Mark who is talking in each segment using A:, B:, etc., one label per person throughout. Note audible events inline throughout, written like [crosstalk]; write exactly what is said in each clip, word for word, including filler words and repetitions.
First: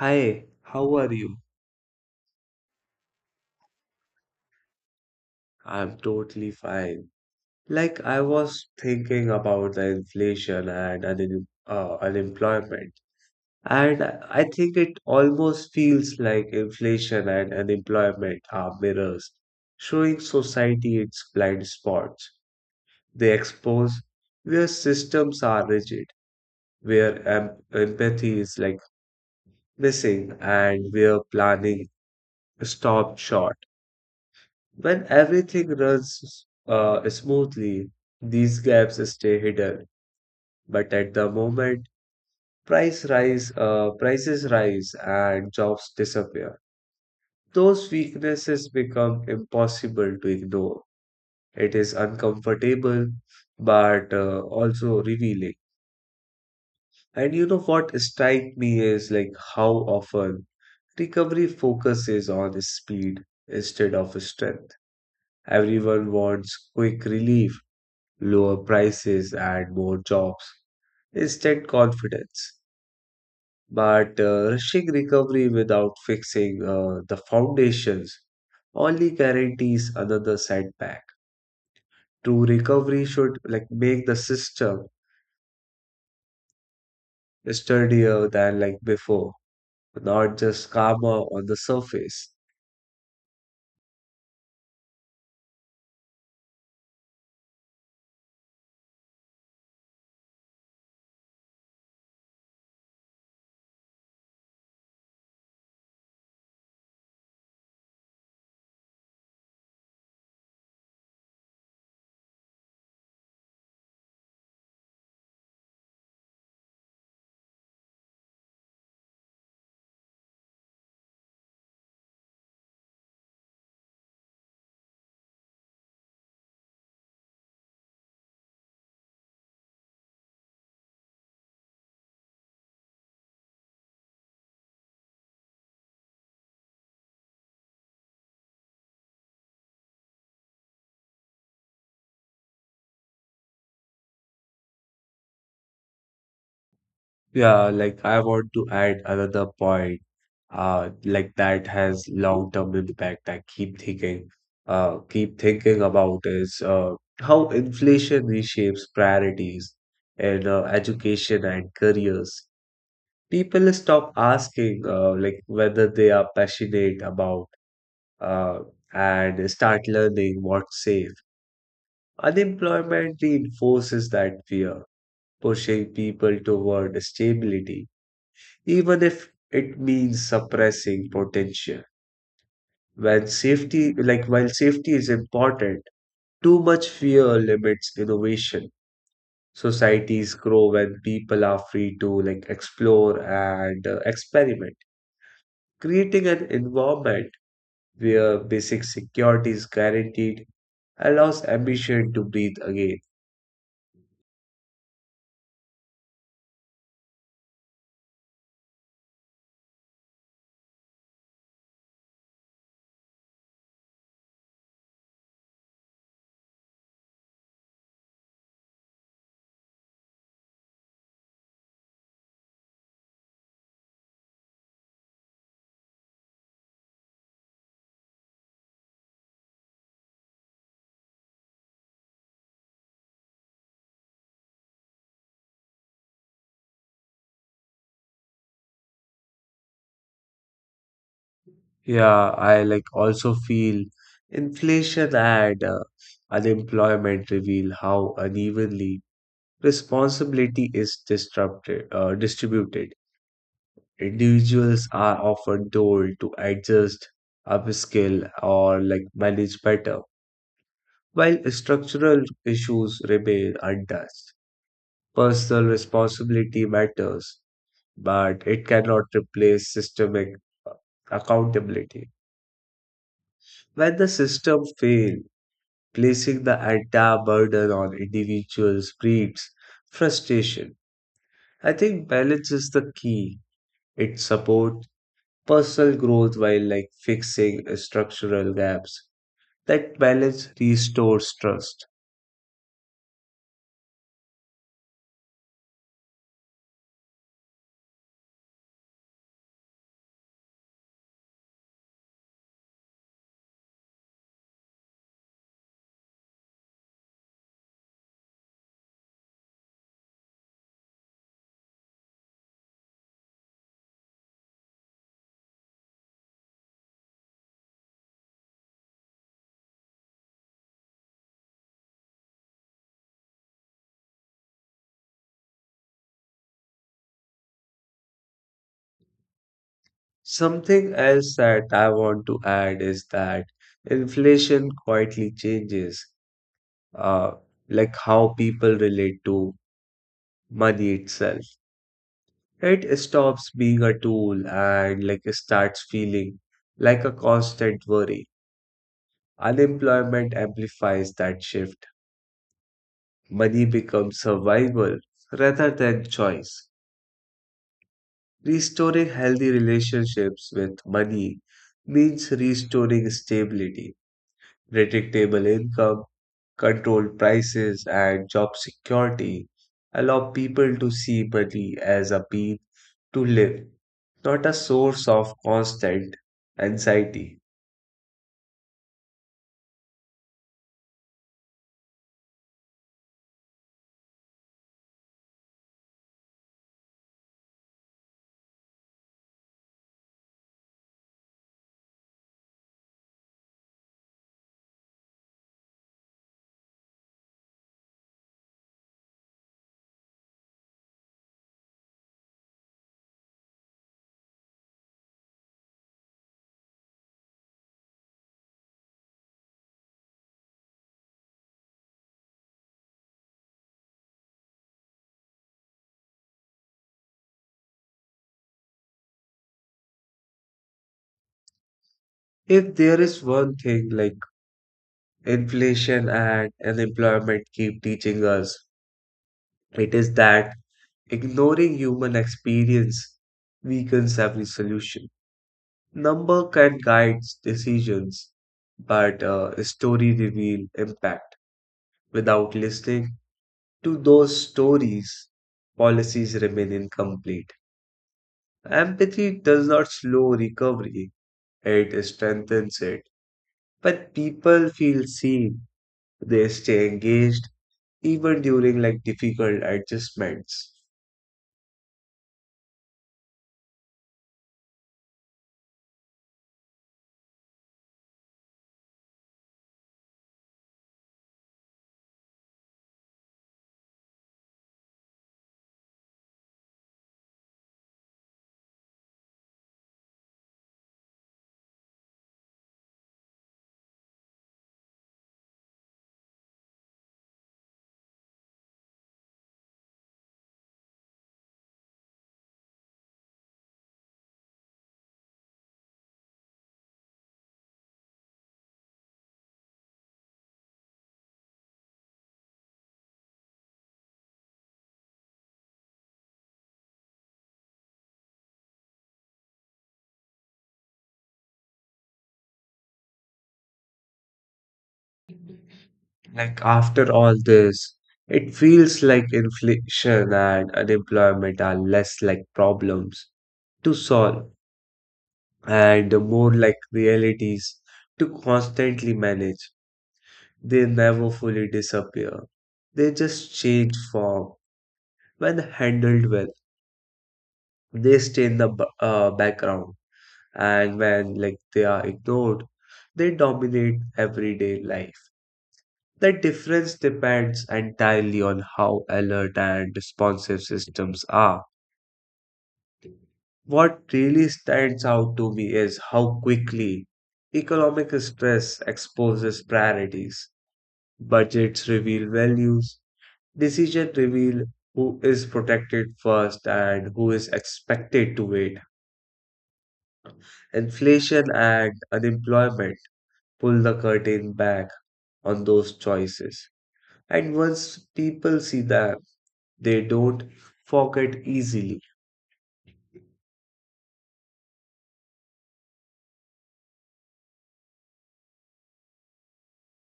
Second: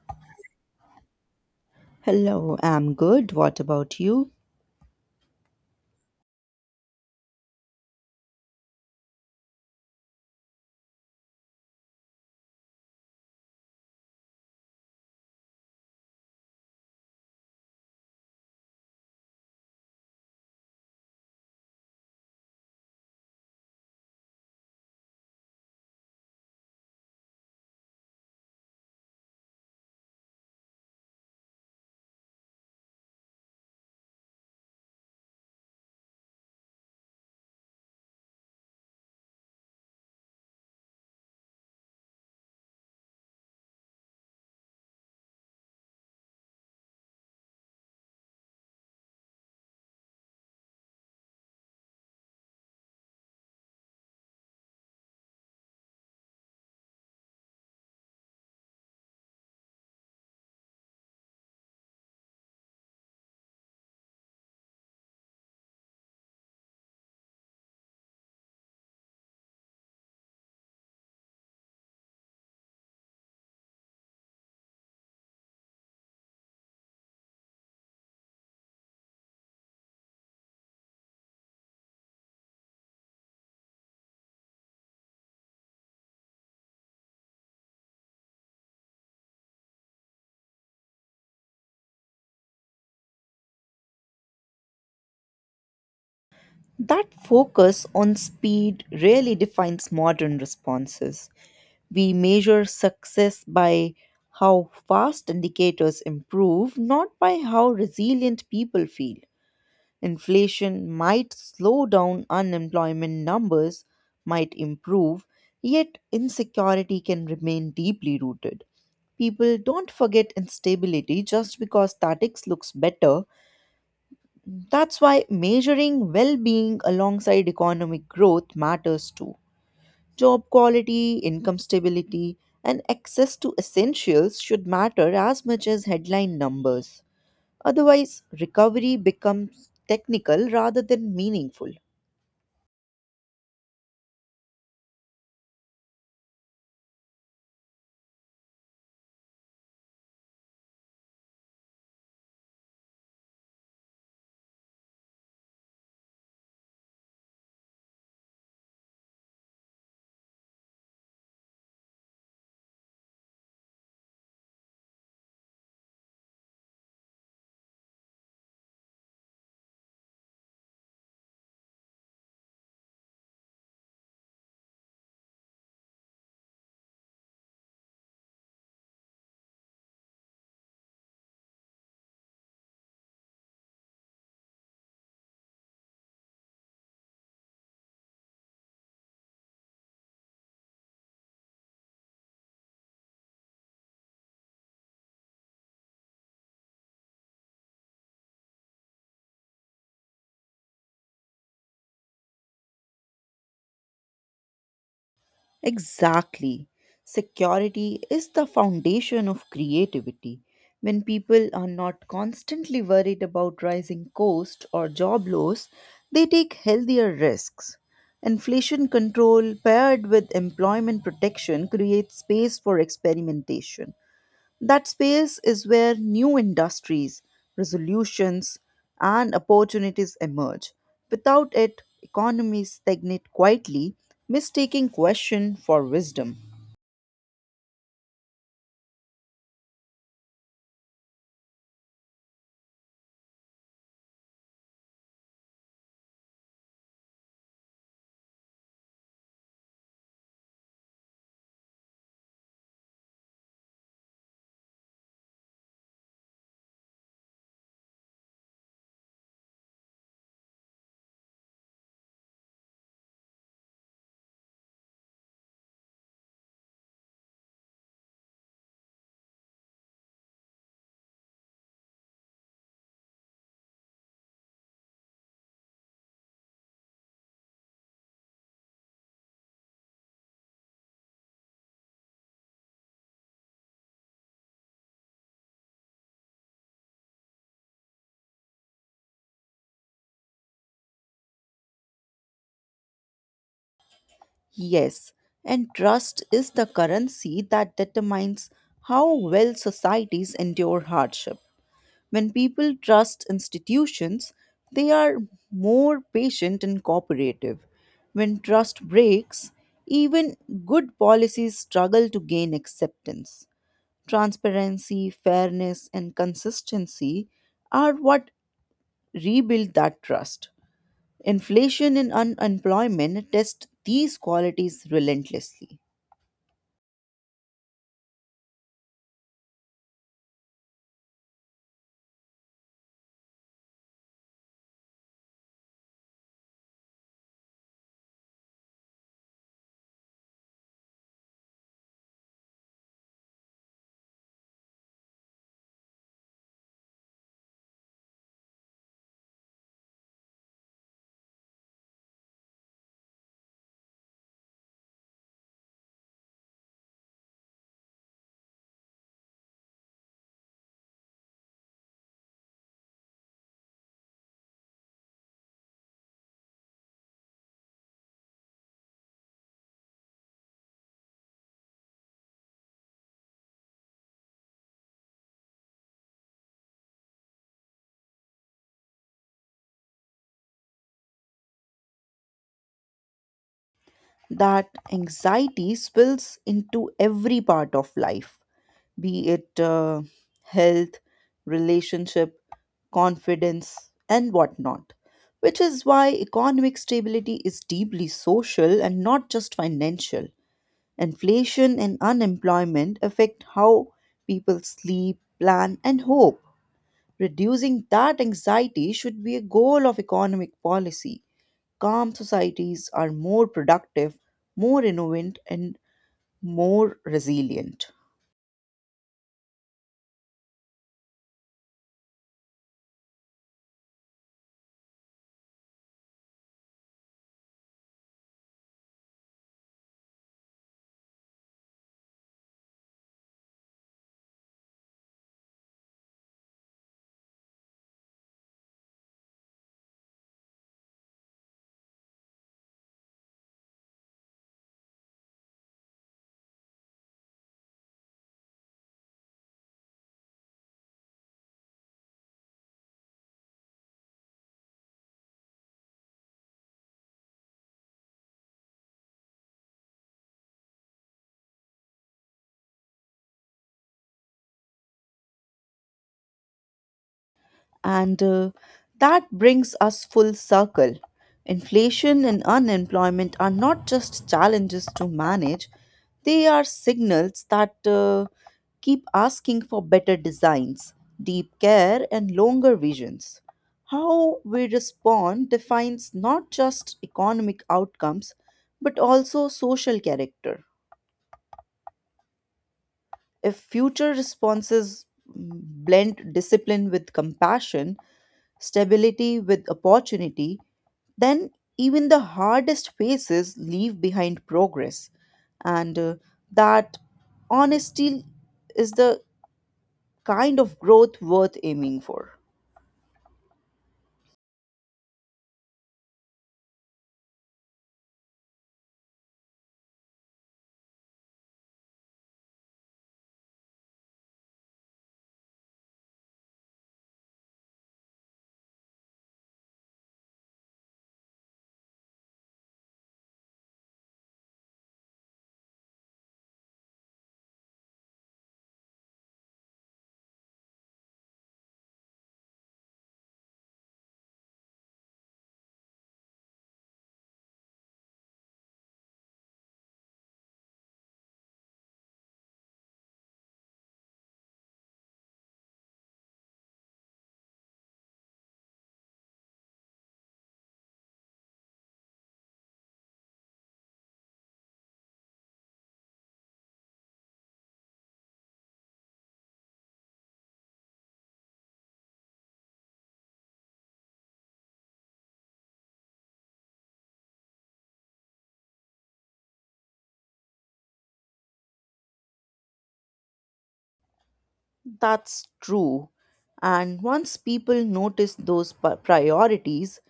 A: Hi, how are you?
B: Hello, I'm good. What about you?
A: I'm totally fine. Like I was thinking about the inflation and un uh, unemployment, and I I think it almost feels like inflation and unemployment are mirrors, showing society its blind spots. They expose where systems are rigid, where em empathy is like missing, and where planning stopped short. When everything runs uh, smoothly, these gaps stay hidden. But at the moment, price rise, uh, prices rise and jobs disappear. Those weaknesses become impossible to ignore. It is uncomfortable, but uh, also revealing. And you know what strikes me is like how often recovery focuses on speed instead of strength. Everyone wants quick relief, lower prices, and more jobs, instant confidence. But uh, rushing recovery without fixing uh, the foundations only guarantees another setback. True recovery should like make the system sturdier than like before, not just calmer on the surface.
B: That focus on speed really defines modern responses. We measure success by how fast indicators improve, not by how resilient people feel. Inflation might slow down unemployment numbers, might improve, yet insecurity can remain deeply rooted. People don't forget instability just because statics looks better. That's why measuring well being alongside economic growth matters too. Job quality, income stability, and access to essentials should matter as much as headline numbers. Otherwise, recovery becomes technical rather than meaningful.
A: Yeah, like I want to add another point, uh, like that has long-term impact. I keep thinking, uh, keep thinking about is uh, how inflation reshapes priorities in uh, education and careers. People stop asking, uh, like whether they are passionate about, uh, and start learning what's safe. Unemployment reinforces that fear, pushing people toward stability even if it means suppressing potential. When safety, like while safety is important, too much fear limits innovation. Societies grow when people are free to like explore and uh, experiment. Creating an environment where basic security is guaranteed allows ambition to breathe again.
B: Exactly. Security is the foundation of creativity. When people are not constantly worried about rising costs or job loss, they take healthier risks. Inflation control paired with employment protection creates space for experimentation. That space is where new industries, resolutions, and opportunities emerge. Without it, economies stagnate quietly, mistaking question for wisdom.
A: Yeah, I like also feel inflation and uh, unemployment reveal how unevenly responsibility is disrupted, uh, distributed. Individuals are often told to adjust, upskill, or like manage better, while structural issues remain untouched. Personal responsibility matters, but it cannot replace systemic uh, accountability. When the system fails, placing the entire burden on individuals breeds frustration. I think balance is the key. It supports personal growth while like fixing structural gaps. That balance restores trust.
B: Yes, and trust is the currency that determines how well societies endure hardship. When people trust institutions, they are more patient and cooperative. When trust breaks, even good policies struggle to gain acceptance. Transparency, fairness, and consistency are what rebuild that trust. Inflation and unemployment test these qualities relentlessly.
A: Something else that I want to add is that inflation quietly changes uh, like how people relate to money itself. It stops being a tool and like starts feeling like a constant worry. Unemployment amplifies that shift. Money becomes survival rather than choice. Restoring healthy relationships with money means restoring stability, predictable income, controlled prices, and job security. Allow people to see money as a means to live, not a source of constant anxiety.
B: That anxiety spills into every part of life, be it uh, health, relationship, confidence, and whatnot. Which is why economic stability is deeply social and not just financial. Inflation and unemployment affect how people sleep, plan, and hope. Reducing that anxiety should be a goal of economic policy. Calm societies are more productive, more innovant, and more resilient.
A: If there is one thing like inflation and unemployment keep teaching us, it is that ignoring human experience weakens every solution. Number can guide decisions, but uh, story reveal impact. Without listening to those stories, policies remain incomplete. Empathy does not slow recovery, it strengthens it. When people feel seen, they stay engaged even during like difficult adjustments.
B: And uh, That brings us full circle. Inflation and unemployment are not just challenges to manage, they are signals that uh, keep asking for better designs, deep care, and longer visions. How we respond defines not just economic outcomes but also social character. If future responses mm, blend discipline with compassion, stability with opportunity, then even the hardest phases leave behind progress. And uh, that honesty is the kind of growth worth aiming for.
A: Like after all this, it feels like inflation and unemployment are less like problems to solve and more like realities to constantly manage. They never fully disappear. They just change form. When handled well, they stay in the b- uh, background, and when like they are ignored, they dominate everyday life. The difference depends entirely on how alert and responsive systems are. What really stands out to me is how quickly economic stress exposes priorities. Budgets reveal values. Decision reveal who is protected first and who is expected to wait. Inflation and unemployment pull the curtain back on those choices. And once people see them, they don't forget easily.
B: That's true. And once people notice those pri- priorities,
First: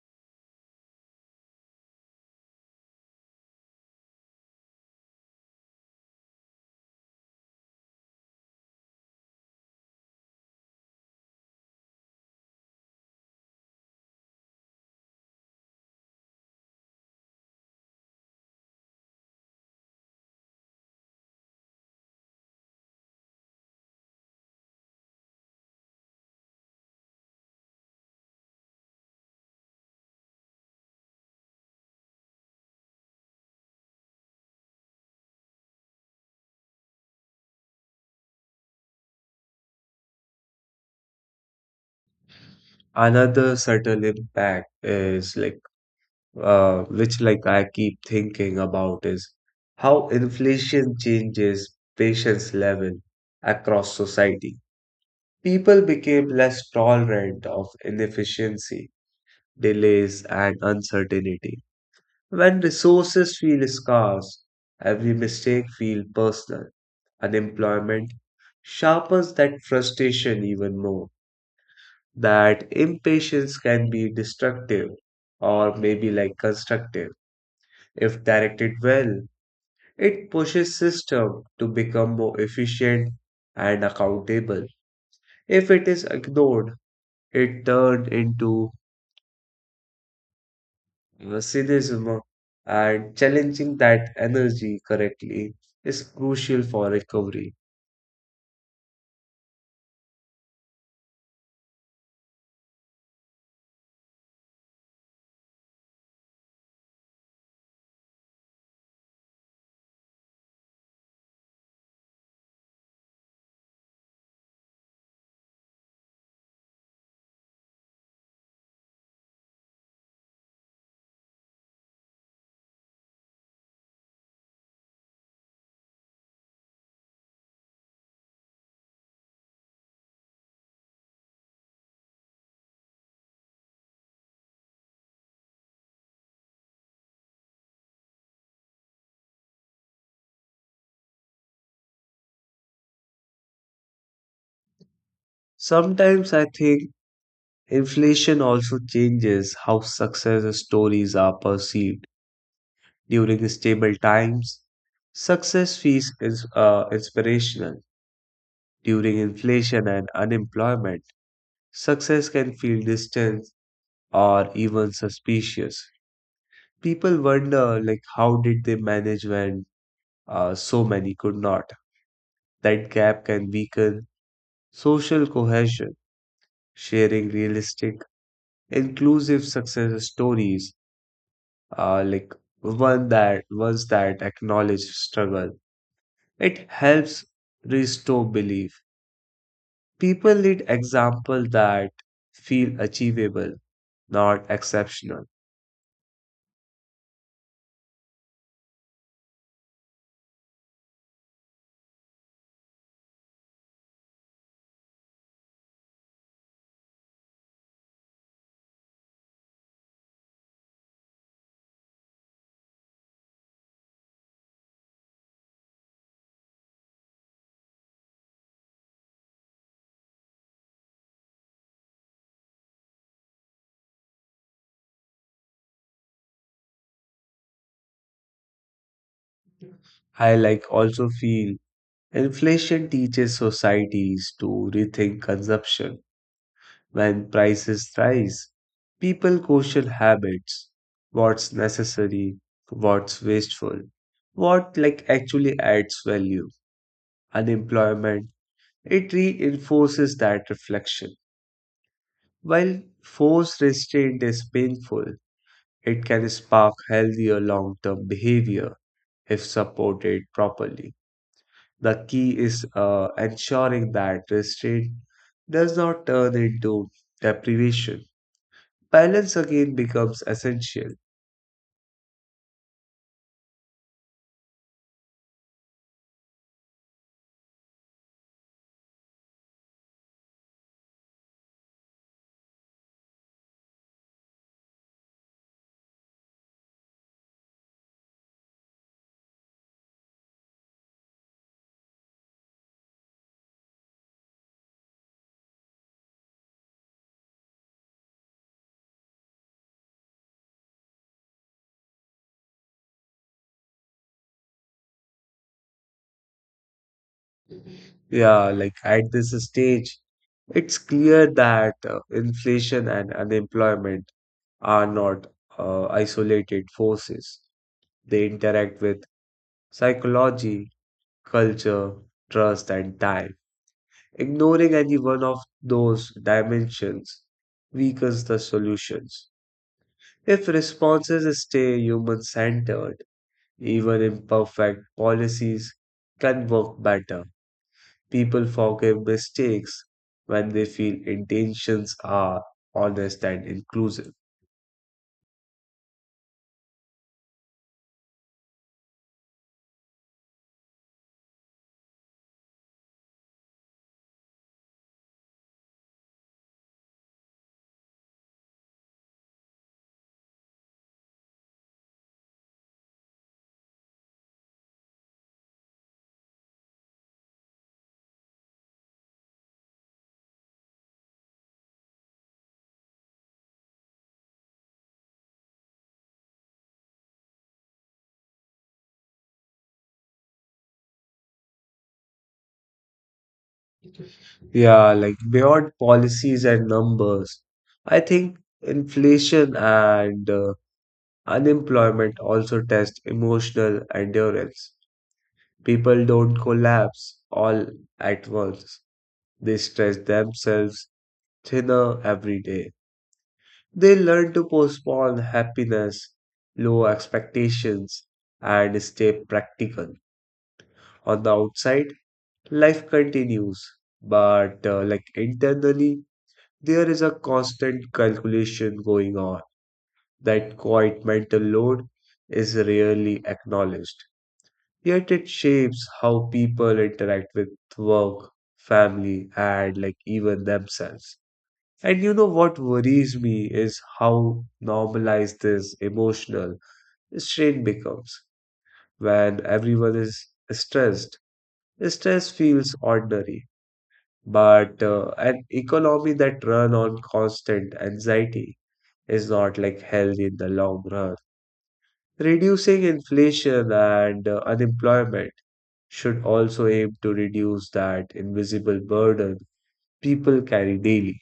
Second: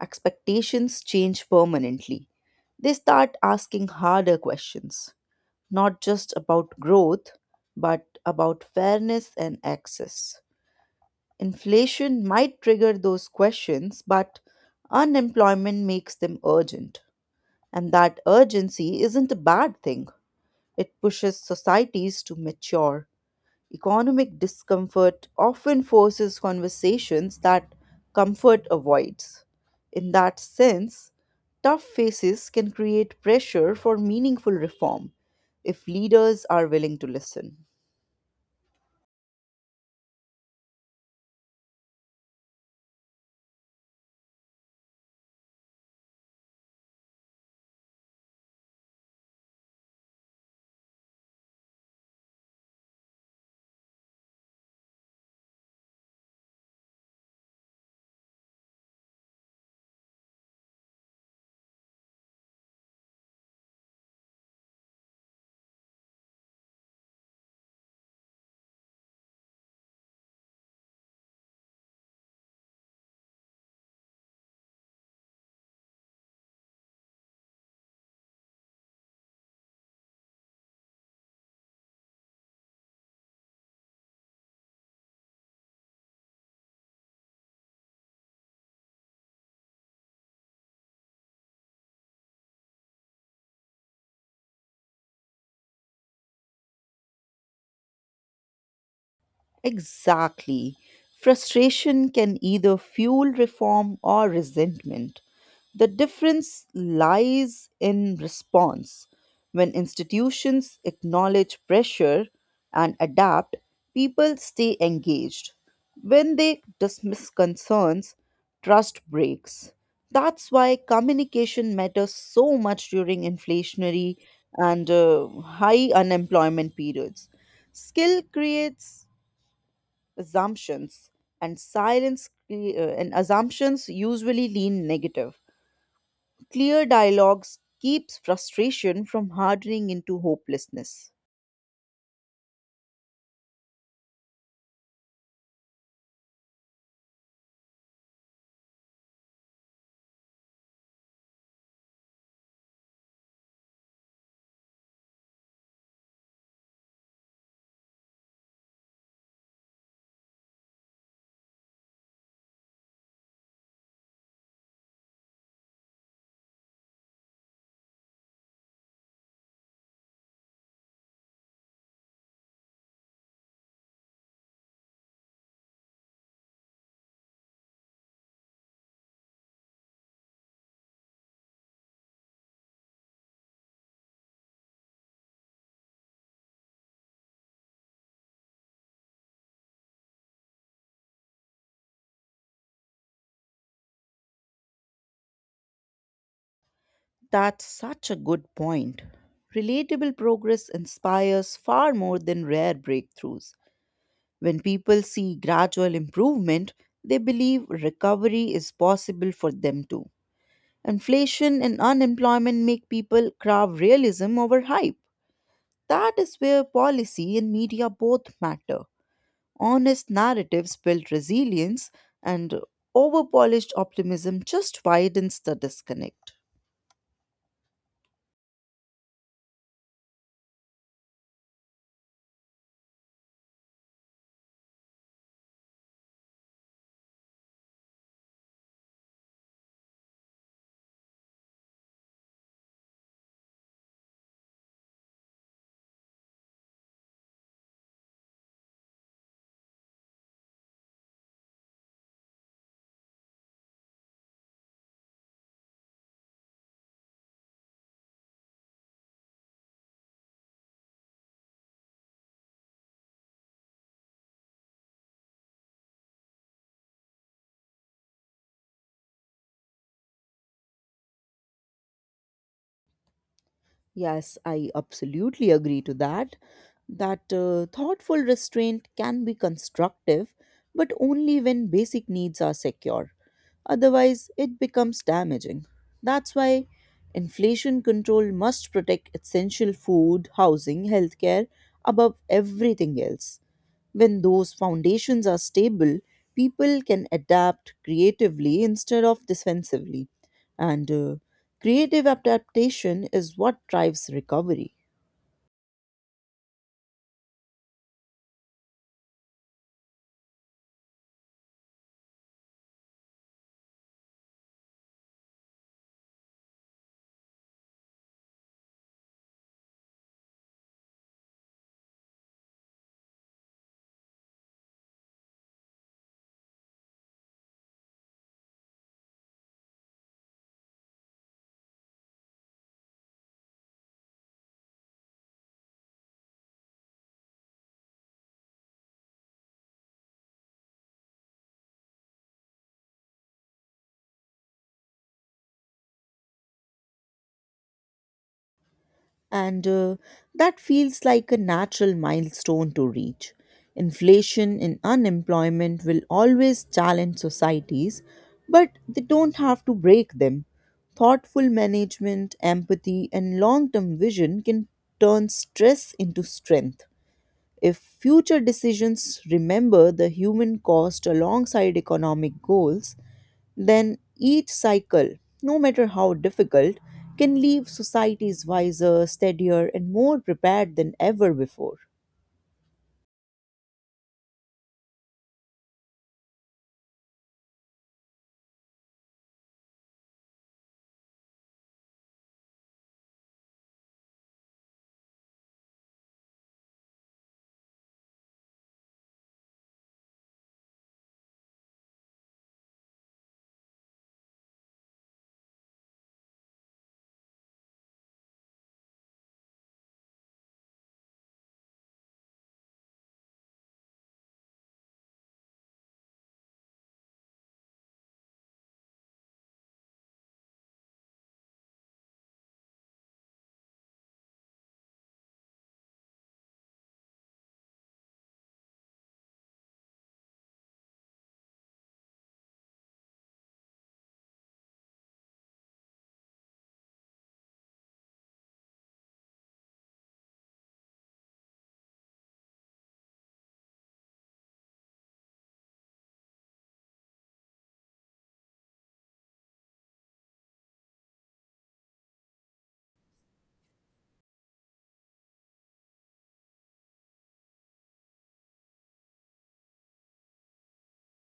B: expectations change permanently. They start asking harder questions, not just about growth, but about fairness and access. Inflation might trigger those questions, but unemployment makes them urgent. And that urgency isn't a bad thing, it pushes societies to mature. Economic discomfort often forces conversations that comfort avoids. In that sense, tough faces can create pressure for meaningful reform if leaders are willing to listen.
A: Another subtle impact is like uh, which like I keep thinking about is how inflation changes patience level across society. People became less tolerant of inefficiency, delays, and uncertainty. When resources feel scarce, every mistake feels personal. Unemployment sharpens that frustration even more. That impatience can be destructive or maybe like constructive. If directed well, it pushes system to become more efficient and accountable. If it is ignored, it turned into Uh, cynicism, and challenging that energy correctly is crucial for recovery.
B: Exactly. Frustration can either fuel reform or resentment. The difference lies in response. When institutions acknowledge pressure and adapt, people stay engaged. When they dismiss concerns, trust breaks. That's why communication matters so much during inflationary and uh, high unemployment periods. Skill creates assumptions, and silence cre- uh, and assumptions usually lean negative. Clear dialogues keeps frustration from hardening into hopelessness.
A: Sometimes I think inflation also changes how success stories are perceived during stable times. Success feels is uh, Inspirational. During inflation and unemployment, success can feel distant or even suspicious. People wonder like how did they manage when uh, so many could not. That gap can weaken social cohesion. Sharing realistic, inclusive success stories, uh, like one that ones that acknowledge struggle, it helps restore belief. People need examples that feel achievable, not exceptional.
B: That's such a good point. Relatable progress inspires far more than rare breakthroughs. When people see gradual improvement, they believe recovery is possible for them too. Inflation and unemployment make people crave realism over hype. That is where policy and media both matter. Honest narratives build resilience, and overpolished optimism just widens the disconnect.
A: I like also feel inflation teaches societies to rethink consumption. When prices rise, people question habits, what's necessary, what's wasteful, what like actually adds value. Unemployment, it reinforces that reflection. While forced restraint is painful, it can spark healthier long-term behavior if supported properly. The key is uh, ensuring that restraint does not turn into deprivation. Balance again becomes essential.
B: Yes, I absolutely agree to that. That uh, thoughtful restraint can be constructive, but only when basic needs are secure. Otherwise, it becomes damaging. That's why inflation control must protect essential food, housing, healthcare above everything else. When those foundations are stable, people can adapt creatively instead of defensively. And uh, creative adaptation is what drives recovery.
A: Yeah, like at this stage, it's clear that uh, inflation and unemployment are not uh, isolated forces. They interact with psychology, culture, trust, and time. Ignoring any one of those dimensions weakens the solutions. If responses stay human centered, even imperfect policies can work better. People forgive mistakes when they feel intentions are honest and inclusive.
B: And uh, that feels like a natural milestone to reach. Inflation and unemployment will always challenge societies, but they don't have to break them. Thoughtful management, empathy, and long term vision can turn stress into strength. If future decisions remember the human cost alongside economic goals, then each cycle, no matter how difficult, can leave societies wiser, steadier, and more prepared than ever before.
A: Yeah, like beyond policies and numbers, I think inflation and uh, unemployment also test emotional endurance. People don't collapse all at once, they stress themselves thinner every day. They learn to postpone happiness, low expectations, and stay practical. On the outside life continues, but uh, like internally there is a constant calculation going on. That quiet mental load is rarely acknowledged, yet it shapes how people interact with work, family, and like even themselves. And you know what worries me is how normalized this emotional strain becomes. When everyone is stressed, stress feels ordinary. But uh, an economy that run on constant anxiety is not like healthy in the long run. Reducing inflation and uh, unemployment should also aim to reduce that invisible burden people carry daily.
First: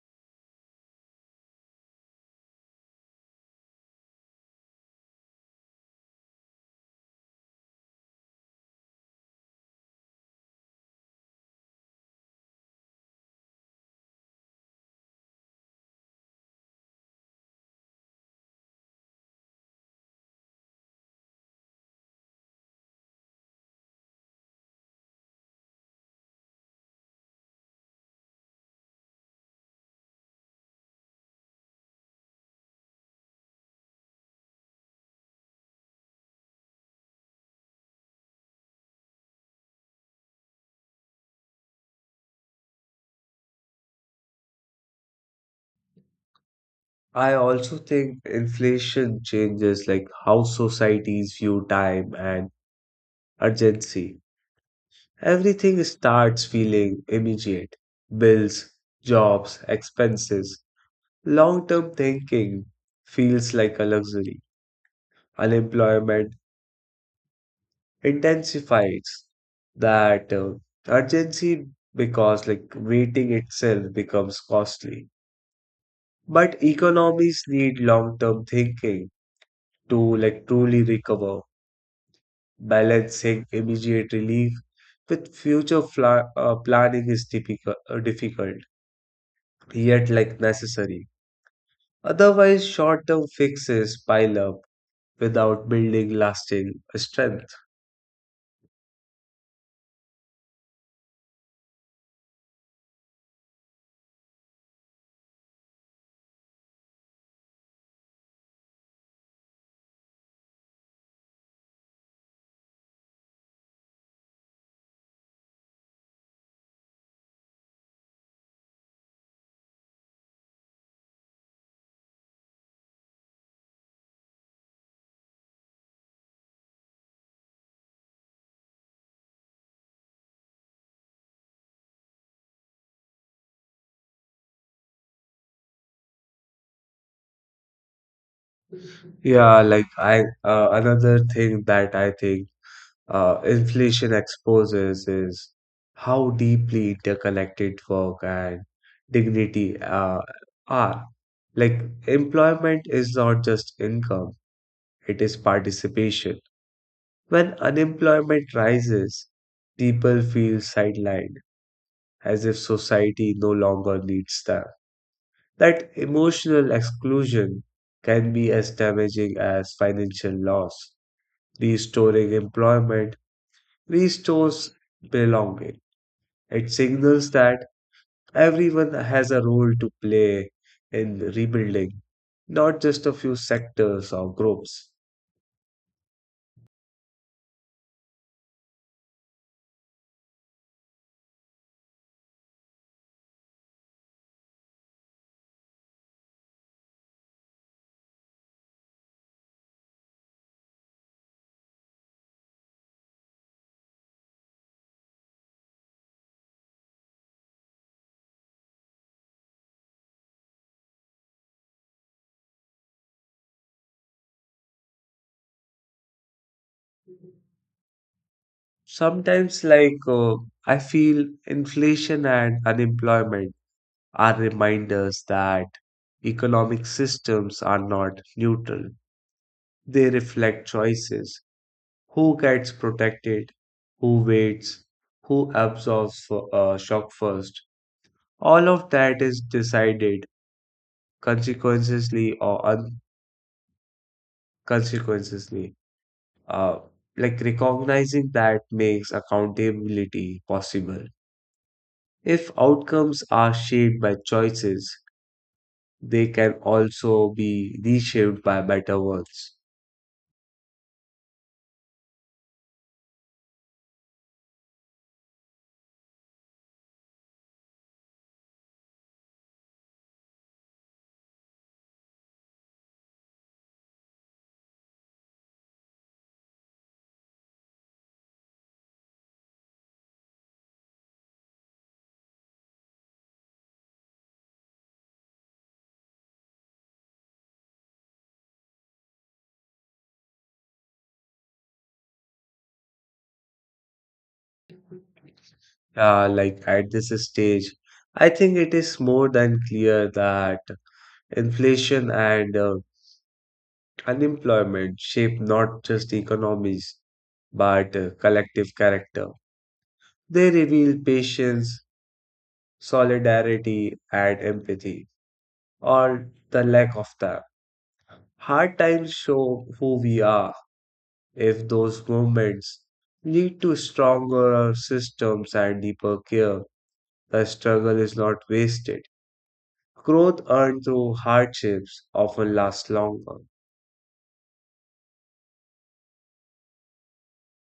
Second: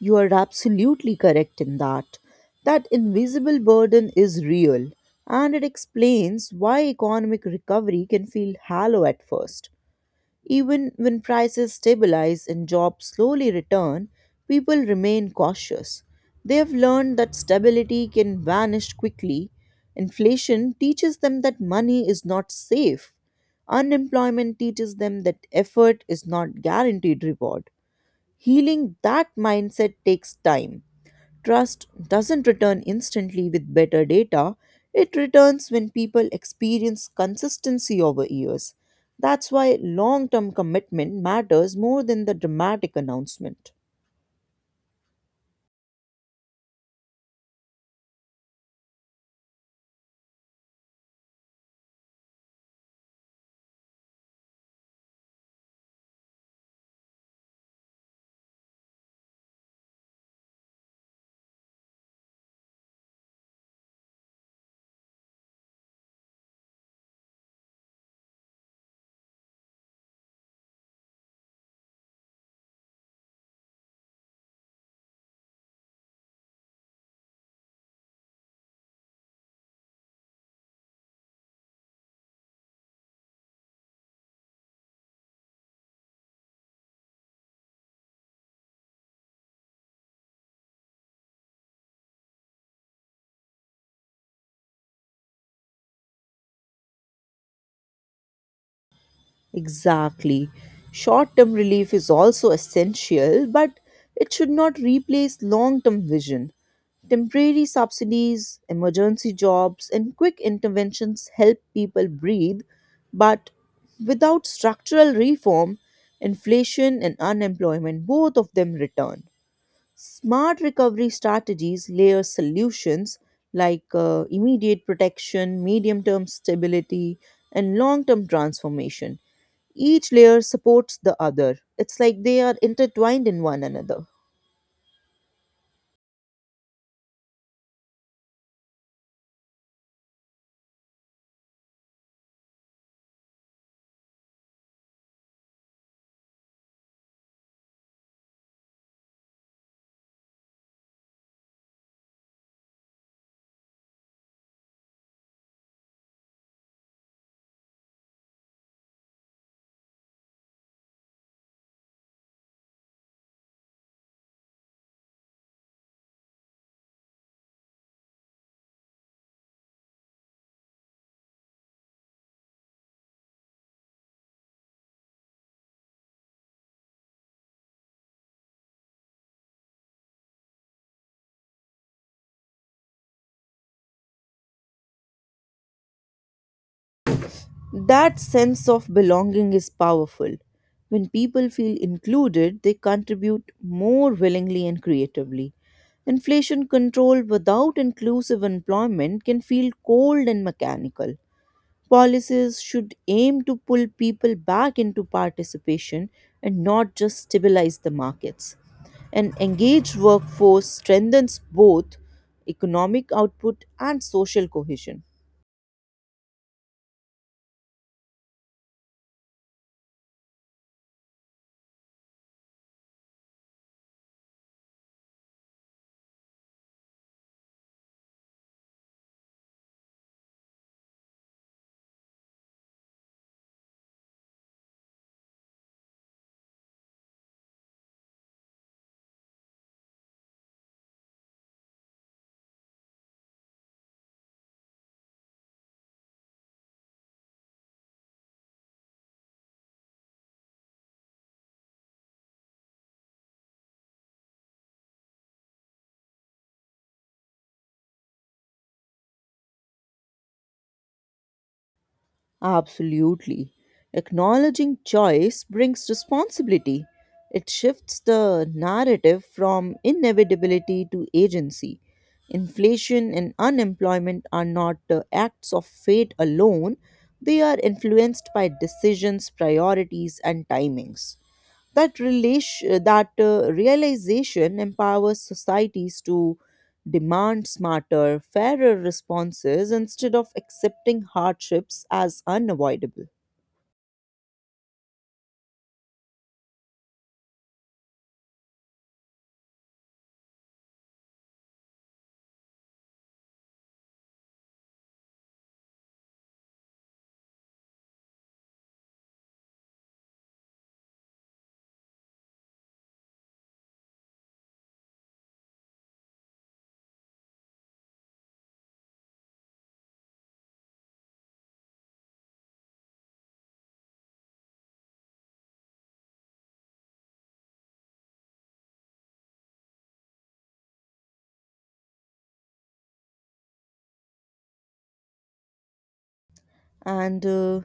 B: You are absolutely correct in that. That invisible burden is real, and it explains why economic recovery can feel hollow at first. Even when prices stabilize and jobs slowly return, people remain cautious. They have learned that stability can vanish quickly. Inflation teaches them that money is not safe. Unemployment teaches them that effort is not guaranteed reward. Healing that mindset takes time. Trust doesn't return instantly with better data, it returns when people experience consistency over years. That's why long term commitment matters more than the dramatic announcement.
A: I also think inflation changes like how societies view time and urgency. Everything starts feeling immediate. Bills, jobs, expenses. Long term thinking feels like a luxury. Unemployment intensifies that uh, urgency because, like, waiting itself becomes costly. But economies need long term thinking to, like, truly recover. Balancing immediate relief with future fla- uh, planning is difficult, uh, difficult, yet, like, necessary. Otherwise, short term fixes pile up without building lasting strength.
B: Exactly. Short term relief is also essential, but it should not replace long term vision. Temporary subsidies, emergency jobs, and quick interventions help people breathe, but without structural reform, inflation and unemployment, both of them return. Smart recovery strategies layer solutions like uh, immediate protection, medium term stability, and long term transformation. Each layer supports the other. It's like they are intertwined in one another.
A: Yeah, like I uh, another thing that I think uh, inflation exposes is how deeply interconnected work and dignity uh, are. Like employment is not just income, it is participation. When unemployment rises, people feel sidelined, as if society no longer needs them. That emotional exclusion can be as damaging as financial loss. Restoring employment restores belonging. It signals that everyone has a role to play in rebuilding, not just a few sectors or groups.
B: That sense of belonging is powerful. When people feel included, they contribute more willingly and creatively. Inflation control without inclusive employment can feel cold and mechanical. Policies should aim to pull people back into participation and not just stabilize the markets. An engaged workforce strengthens both economic output and social cohesion.
A: Sometimes, like, uh, I feel inflation and unemployment are reminders that economic systems are not neutral. They reflect choices: who gets protected, who waits, who absorbs uh, shock first. All of that is decided consequentially or unconsequentially. Uh, like recognizing that makes accountability possible. If outcomes are shaped by choices, they can also be reshaped by better ones.
B: Absolutely. Acknowledging choice brings responsibility. It shifts the narrative from inevitability to agency. Inflation and unemployment are not uh, acts of fate alone, they are influenced by decisions, priorities, and timings. That relation that uh, realization empowers societies to demand smarter, fairer responses instead of accepting hardships as unavoidable.
A: Uh, like at this stage, I think it is more than clear that inflation and uh, unemployment shape not just economies but uh, collective character. They reveal patience, solidarity, and empathy, or the lack of them. Hard times show who we are. If those moments lead to stronger systems and deeper care, the struggle is not wasted. Growth earned through hardships often lasts longer.
B: And uh,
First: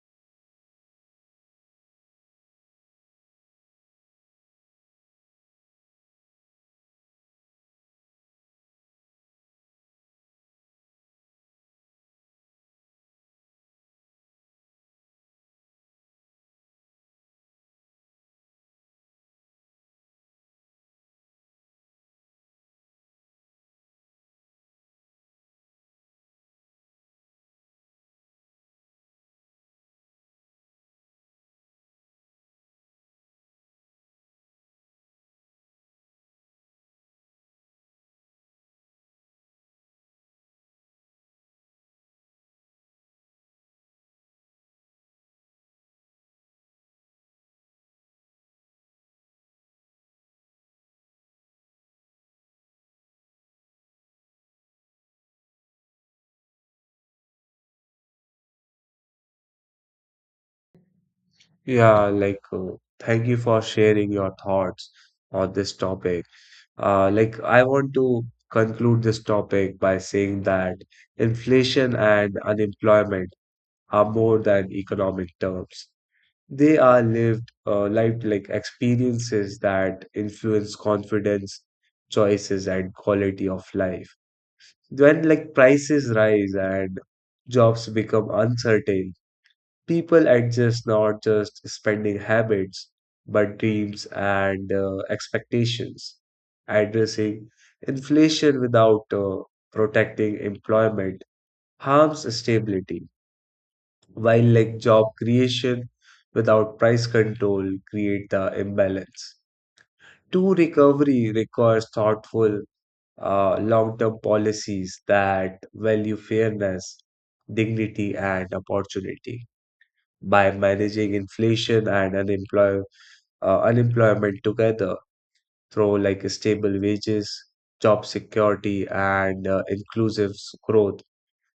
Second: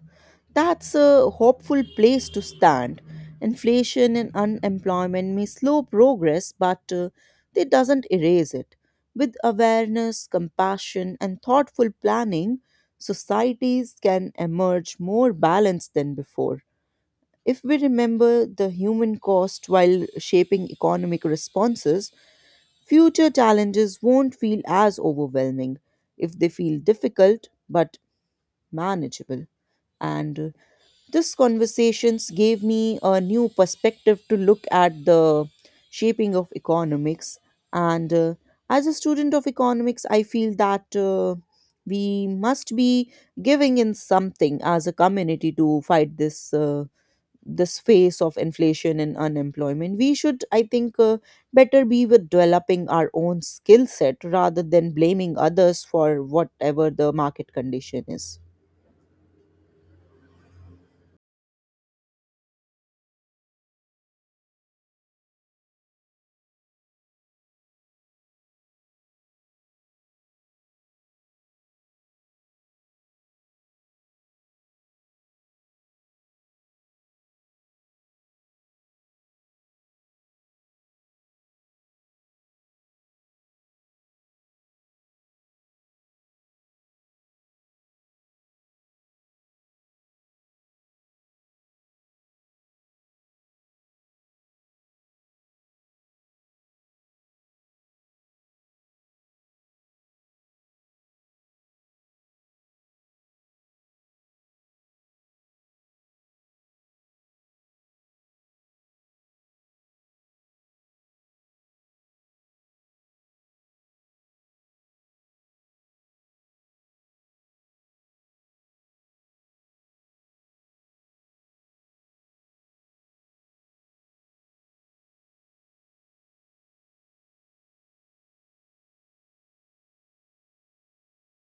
B: that's a hopeful place to stand. Inflation and unemployment may slow progress, but uh, it doesn't erase it. With awareness, compassion, and thoughtful planning, societies can emerge more balanced than before. If we remember the human cost while shaping economic responses, future challenges won't feel as overwhelming, if they feel difficult but manageable. And uh, this conversations gave me a new perspective to look at the shaping of economics. And uh, as a student of economics, I feel that uh, we must be giving in something as a community to fight this. Uh, this phase of inflation and unemployment, we should i think uh, better be with developing our own skill set rather than blaming others for whatever the market condition is.
A: Yeah, like, uh, thank you for sharing your thoughts on this topic. Uh, like, I want to conclude this topic by saying that inflation and unemployment are more than economic terms. They are lived, uh, lived like experiences that influence confidence, choices, and quality of life. When like prices rise and jobs become uncertain, people adjust not just spending habits, but dreams and uh, expectations. Addressing inflation without uh, protecting employment harms stability, while like job creation without price control create the imbalance. True recovery requires thoughtful, uh, long-term policies that value fairness, dignity, and opportunity. By managing inflation and unemploy uh, unemployment together through like stable wages, job security, and uh, inclusive s- growth,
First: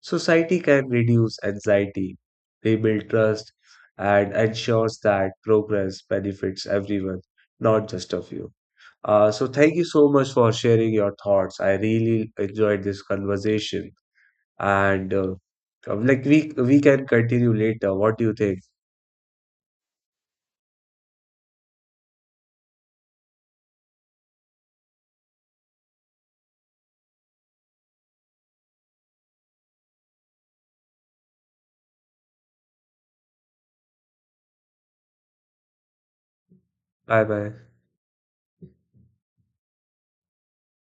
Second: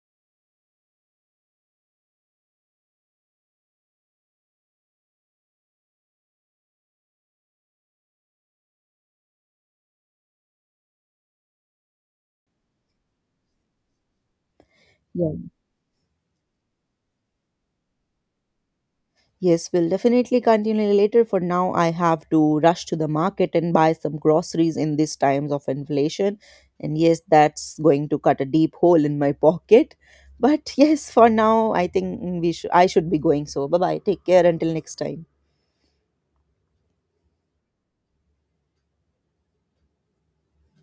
A: society can reduce anxiety, rebuild trust, and ensures that progress benefits everyone, not just a few. Uh, so thank you so much for sharing your thoughts. I really enjoyed this conversation, and
B: Yeah.
A: uh, um, like we we can continue later. What do you think?
B: Yes, we'll definitely continue later. For now, I have to rush to the market and buy some groceries in these times of inflation, and yes, that's going to cut a deep hole in my [laughs] pocket. But yes, for now, i think we should i should be going. So bye bye, take care until next time.
A: Bye bye.